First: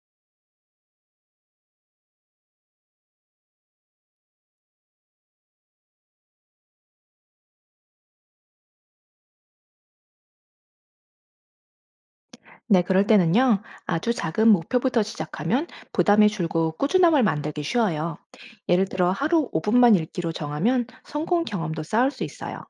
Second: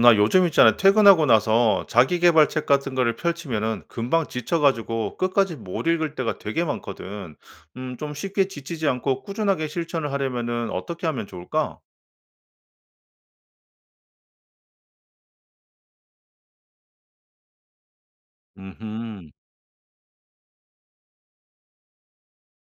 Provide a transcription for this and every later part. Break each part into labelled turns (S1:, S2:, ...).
S1: 나 요즘 있잖아. 퇴근하고 나서 자기계발책 같은 거를 펼치면은 금방 지쳐가지고 끝까지 못 읽을 때가 되게 많거든. 좀 쉽게 지치지 않고 꾸준하게 실천을 하려면은 어떻게 하면 좋을까?
S2: 네, 그럴 때는요, 아주 작은 목표부터 시작하면 부담이 줄고 꾸준함을 만들기 쉬워요. 예를 들어
S1: 음,
S2: 하루 5분만 읽기로 정하면 성공 경험도 쌓을 수 있어요.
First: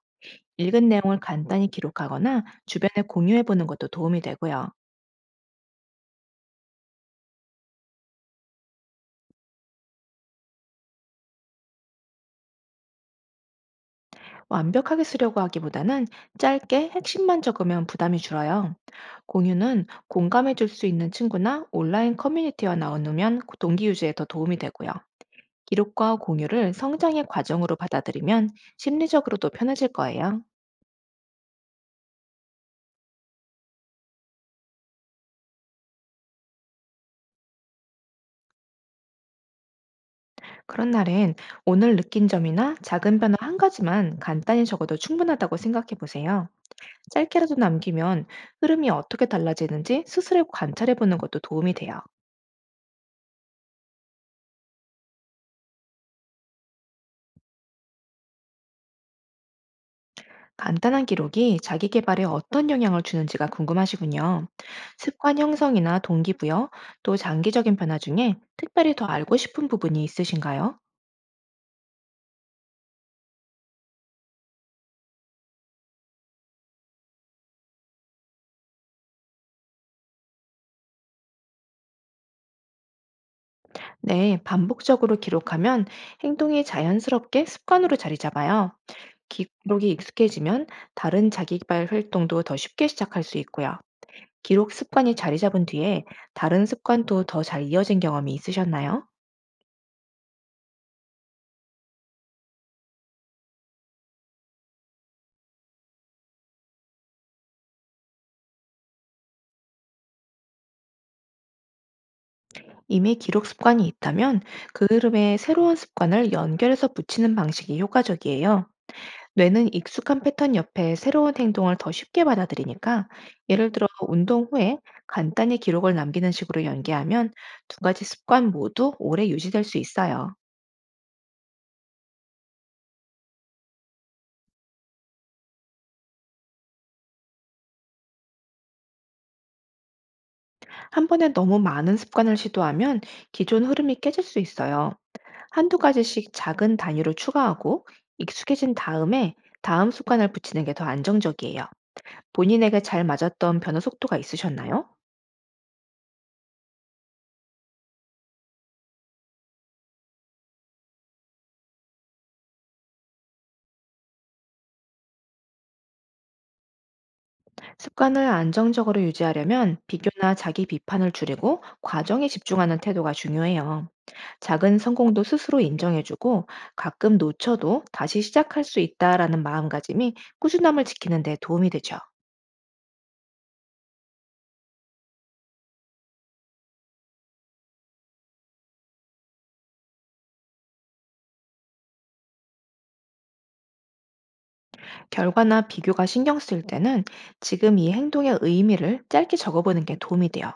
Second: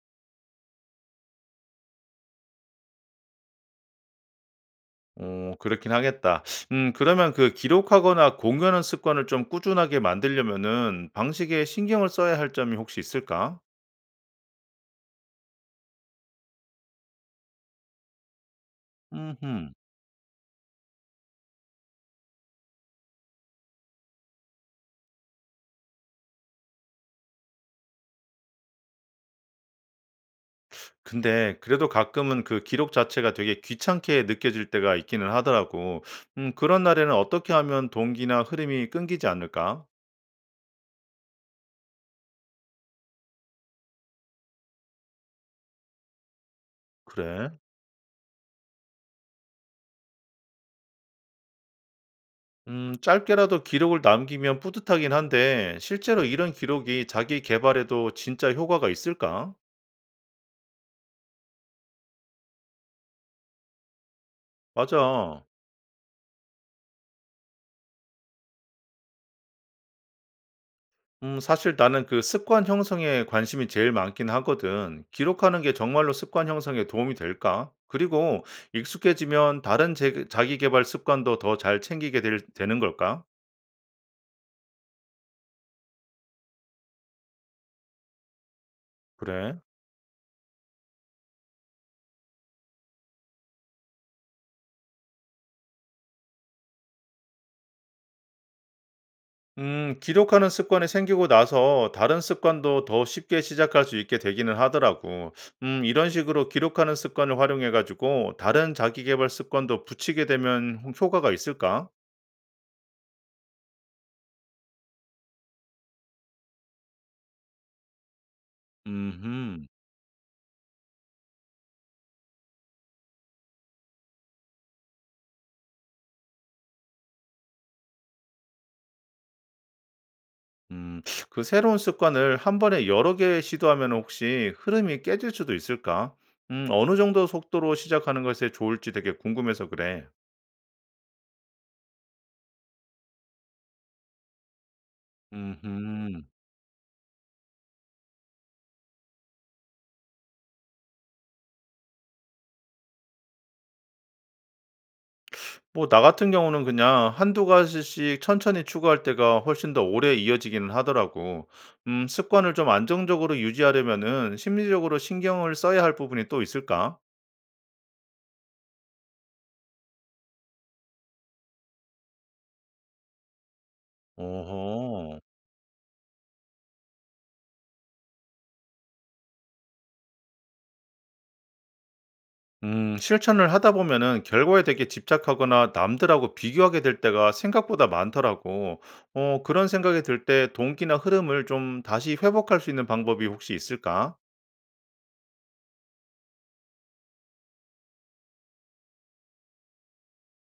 S2: 읽은 내용을 간단히 기록하거나 주변에 공유해 보는 것도 도움이 되고요.
S1: 어, 그렇긴 하겠다. 그러면 그 기록하거나 공유하는 습관을 좀 꾸준하게 만들려면은 방식에 신경을 써야 할 점이 혹시 있을까?
S2: 완벽하게 쓰려고 하기보다는 짧게 핵심만 적으면 부담이 줄어요.
S1: 음,
S2: 공유는 공감해 줄 수 있는 친구나 온라인 커뮤니티와 나누면 동기 유지에 더 도움이 되고요. 기록과 공유를 성장의 과정으로 받아들이면 심리적으로도 편해질 거예요.
S1: 근데 그래도 가끔은 그 기록 자체가 되게 귀찮게 느껴질 때가 있기는 하더라고. 그런 날에는 어떻게 하면 동기나 흐름이 끊기지 않을까?
S2: 그런 날엔 오늘 느낀 점이나 작은 변화 한 가지만 간단히 적어도 충분하다고 생각해 보세요.
S1: 그래.
S2: 짧게라도 남기면 흐름이 어떻게 달라지는지 스스로 관찰해 보는 것도 도움이 돼요.
S1: 짧게라도 기록을 남기면 뿌듯하긴 한데 실제로 이런 기록이 자기 개발에도 진짜 효과가 있을까?
S2: 간단한 기록이 자기 개발에 어떤 영향을 주는지가 궁금하시군요. 습관
S1: 맞아.
S2: 형성이나 동기부여, 또 장기적인 변화 중에 특별히 더 알고 싶은 부분이 있으신가요?
S1: 사실 나는 그 습관 형성에 관심이 제일 많긴 하거든. 기록하는 게 정말로 습관 형성에 도움이 될까? 그리고 익숙해지면 자기 개발 습관도 더 잘 되는 걸까?
S2: 네, 반복적으로 기록하면 행동이 자연스럽게 습관으로 자리 잡아요.
S1: 그래.
S2: 기록이 익숙해지면 다른 자기개발 활동도 더 쉽게 시작할 수 있고요. 기록 습관이 자리 잡은 뒤에 다른 습관도 더 잘 이어진 경험이 있으셨나요?
S1: 기록하는 습관이 생기고 나서 다른 습관도 더 쉽게 시작할 수 있게 되기는 하더라고. 이런 식으로 기록하는 습관을 활용해가지고 다른 자기 개발 습관도 붙이게 되면 효과가 있을까?
S2: 이미 기록 습관이 있다면 그 흐름에 새로운 습관을 연결해서 붙이는 방식이 효과적이에요.
S1: 음.
S2: 뇌는 익숙한 패턴 옆에 새로운 행동을 더 쉽게 받아들이니까, 예를 들어 운동 후에 간단히 기록을 남기는 식으로 연계하면 두 가지 습관 모두 오래 유지될 수 있어요.
S1: 음. 그 새로운 습관을 한 번에 여러 개 시도하면 혹시 흐름이 깨질 수도 있을까? 어느 정도 속도로 시작하는 것에 좋을지 되게 궁금해서 그래.
S2: 한 번에 너무 많은 습관을 시도하면 기존 흐름이 깨질 수 있어요. 한두
S1: 음
S2: 가지씩 작은 단위로 추가하고 익숙해진 다음에 다음 습관을 붙이는 게 더 안정적이에요. 본인에게 잘 맞았던 변화 속도가 있으셨나요?
S1: 뭐 나 같은 경우는 그냥 한두 가지씩 천천히 추가할 때가 훨씬 더 오래 이어지기는 하더라고. 습관을 좀 안정적으로 유지하려면은 심리적으로 신경을 써야 할 부분이 또 있을까?
S2: 습관을 안정적으로 유지하려면 비교나 자기 비판을 줄이고 과정에 집중하는 태도가 중요해요. 작은
S1: 오호.
S2: 성공도 스스로 인정해주고, 가끔 놓쳐도 다시 시작할 수 있다라는 마음가짐이 꾸준함을 지키는 데 도움이 되죠.
S1: 실천을 하다 보면은 결과에 되게 집착하거나 남들하고 비교하게 될 때가 생각보다 많더라고. 어, 그런 생각이 들 때 동기나 흐름을 좀 다시 회복할 수 있는 방법이 혹시 있을까?
S2: 결과나 비교가 신경 쓰일 때는 지금 이 행동의 의미를 짧게 적어보는 게 도움이 돼요.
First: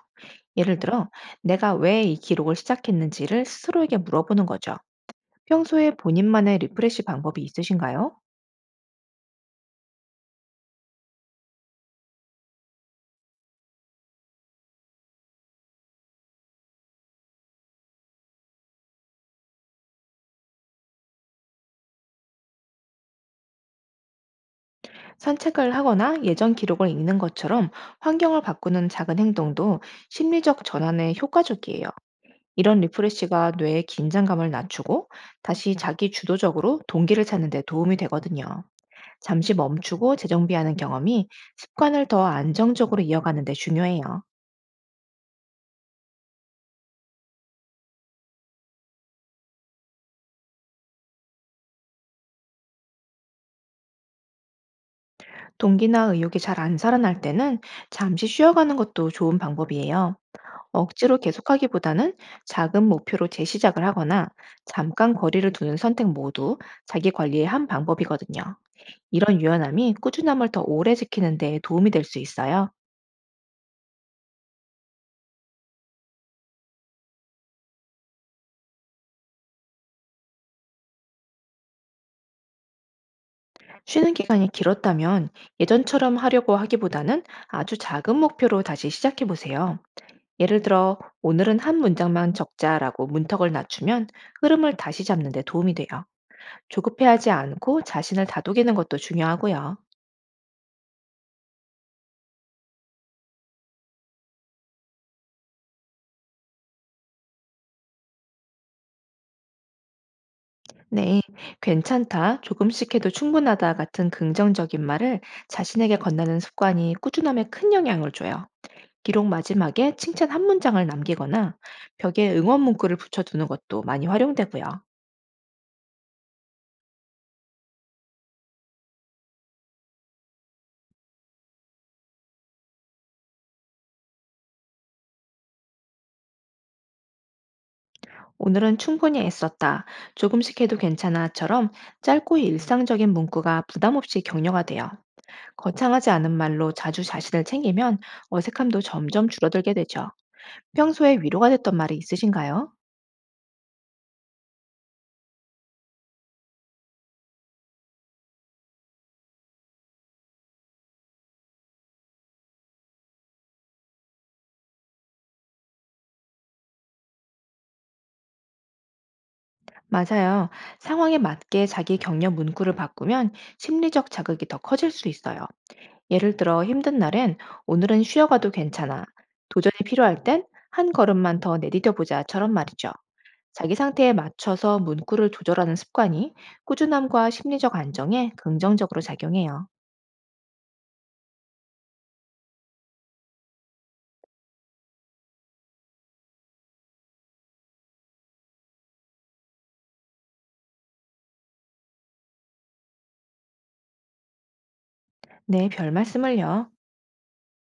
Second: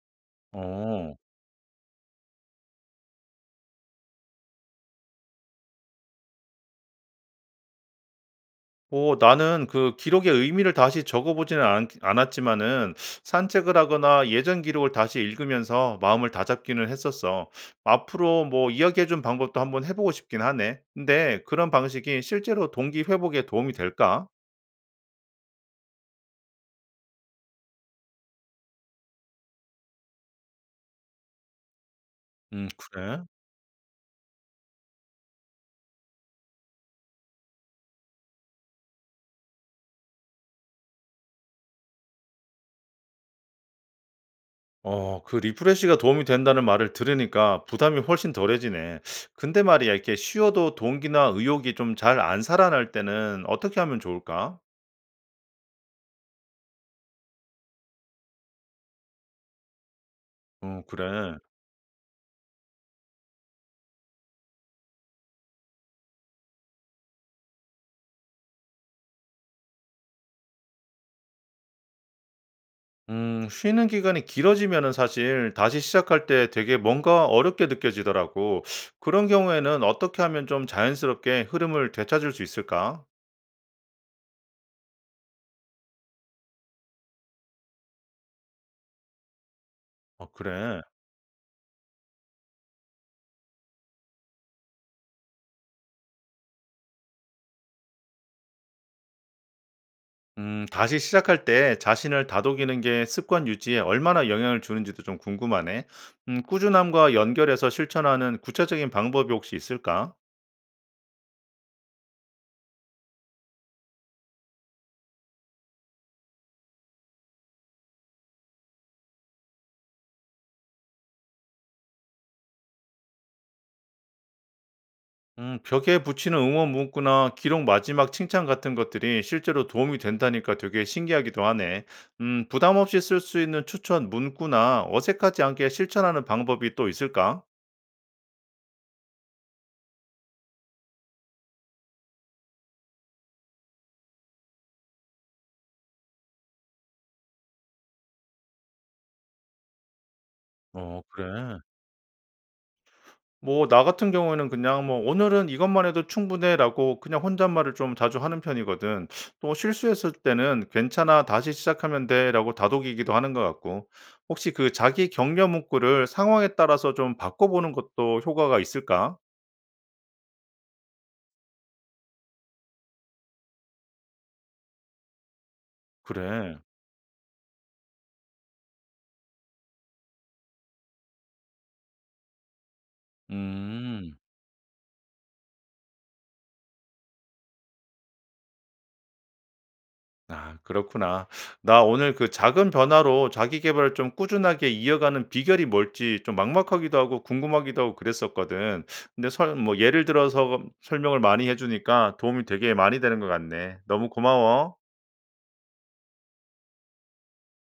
S2: 예를 들어,
S1: 어.
S2: 내가 왜 이 기록을 시작했는지를 스스로에게 물어보는 거죠. 평소에 본인만의 리프레시 방법이 있으신가요?
S1: 오, 나는 그 기록의 의미를 다시 않았지만은 산책을 하거나 예전 기록을 다시 읽으면서 마음을 다잡기는 했었어. 앞으로 뭐 이야기해준 방법도 한번 해보고 싶긴 하네. 근데 그런 방식이 실제로 동기 회복에 도움이 될까?
S2: 산책을 하거나 예전 기록을 읽는 것처럼 환경을 바꾸는 작은 행동도 심리적 전환에 효과적이에요. 이런
S1: 그래.
S2: 리프레시가 뇌의 긴장감을 낮추고 다시 자기 주도적으로 동기를 찾는 데 도움이 되거든요. 잠시 멈추고 재정비하는 경험이 습관을 더 안정적으로 이어가는 데 중요해요.
S1: 어 그 리프레시가 도움이 된다는 말을 들으니까 부담이 훨씬 덜해지네. 근데 말이야 이렇게 쉬어도 동기나 의욕이 좀 잘 안 살아날 때는 어떻게 하면 좋을까?
S2: 동기나 의욕이 잘 안 살아날 때는 잠시 쉬어가는 것도 좋은 방법이에요.
S1: 어
S2: 억지로
S1: 그래.
S2: 계속하기보다는 작은 목표로 재시작을 하거나 잠깐 거리를 두는 선택 모두 자기 관리의 한 방법이거든요. 이런 유연함이 꾸준함을 더 오래 지키는 데 도움이 될 수 있어요.
S1: 쉬는 기간이 길어지면은 사실 다시 시작할 때 되게 뭔가 어렵게 느껴지더라고. 그런 경우에는 어떻게 하면 좀 자연스럽게 흐름을 되찾을 수 있을까?
S2: 쉬는 기간이 길었다면 예전처럼 하려고 하기보다는 아주 작은 목표로 다시 시작해 보세요.
S1: 어
S2: 예를
S1: 그래.
S2: 들어, 오늘은 한 문장만 적자라고 문턱을 낮추면 흐름을 다시 잡는 데 도움이 돼요. 조급해하지 않고 자신을 다독이는 것도 중요하고요.
S1: 다시 시작할 때 자신을 다독이는 게 습관 유지에 얼마나 영향을 주는지도 좀 궁금하네. 꾸준함과 연결해서 실천하는 구체적인 방법이 혹시 있을까?
S2: 네, 괜찮다, 조금씩 해도 충분하다 같은 긍정적인 말을 자신에게 건네는 습관이 꾸준함에 큰 영향을 줘요. 기록 마지막에 칭찬 한 문장을 남기거나 벽에 응원 문구를 붙여두는 것도 많이 활용되고요.
S1: 벽에 붙이는 응원 문구나 기록 마지막 칭찬 같은 것들이 실제로 도움이 된다니까 되게 신기하기도 하네. 부담 없이 쓸 수 있는 추천 문구나 어색하지 않게 실천하는 방법이 또 있을까?
S2: 오늘은 충분히 애썼다, 조금씩 해도 괜찮아처럼 짧고 일상적인 문구가 부담 없이 격려가 돼요. 거창하지 않은 말로 자주 자신을 챙기면 어색함도 점점 줄어들게 되죠.
S1: 어,
S2: 평소에 위로가
S1: 그래.
S2: 됐던 말이 있으신가요?
S1: 뭐 나 같은 경우에는 그냥 뭐 "오늘은 이것만 해도 충분해."라고 그냥 혼잣말을 좀 자주 하는 편이거든. 또 실수했을 때는 "괜찮아. 다시 시작하면 돼."라고 다독이기도 하는 것 같고. 혹시 그 자기 격려 문구를 상황에 따라서 좀 바꿔 보는 것도 효과가 있을까?
S2: 맞아요. 상황에 맞게 자기 격려 문구를 바꾸면 심리적 자극이 더 커질 수 있어요. 예를
S1: 그래.
S2: 들어 힘든 날엔 오늘은 쉬어가도 괜찮아. 도전이 필요할 땐 한 걸음만 더 내디뎌 보자처럼 말이죠. 자기 상태에
S1: 음.
S2: 맞춰서 문구를 조절하는 습관이 꾸준함과 심리적 안정에 긍정적으로 작용해요.
S1: 아 그렇구나. 나 오늘 그 작은 변화로 자기 계발을 좀 꾸준하게 이어가는 비결이 뭘지 좀 막막하기도 하고 궁금하기도 하고 그랬었거든. 근데 설 뭐 예를 들어서 설명을 많이 해 주니까 도움이 되게 많이 되는 것 같네. 너무 고마워.
S2: 네, 별 말씀을요.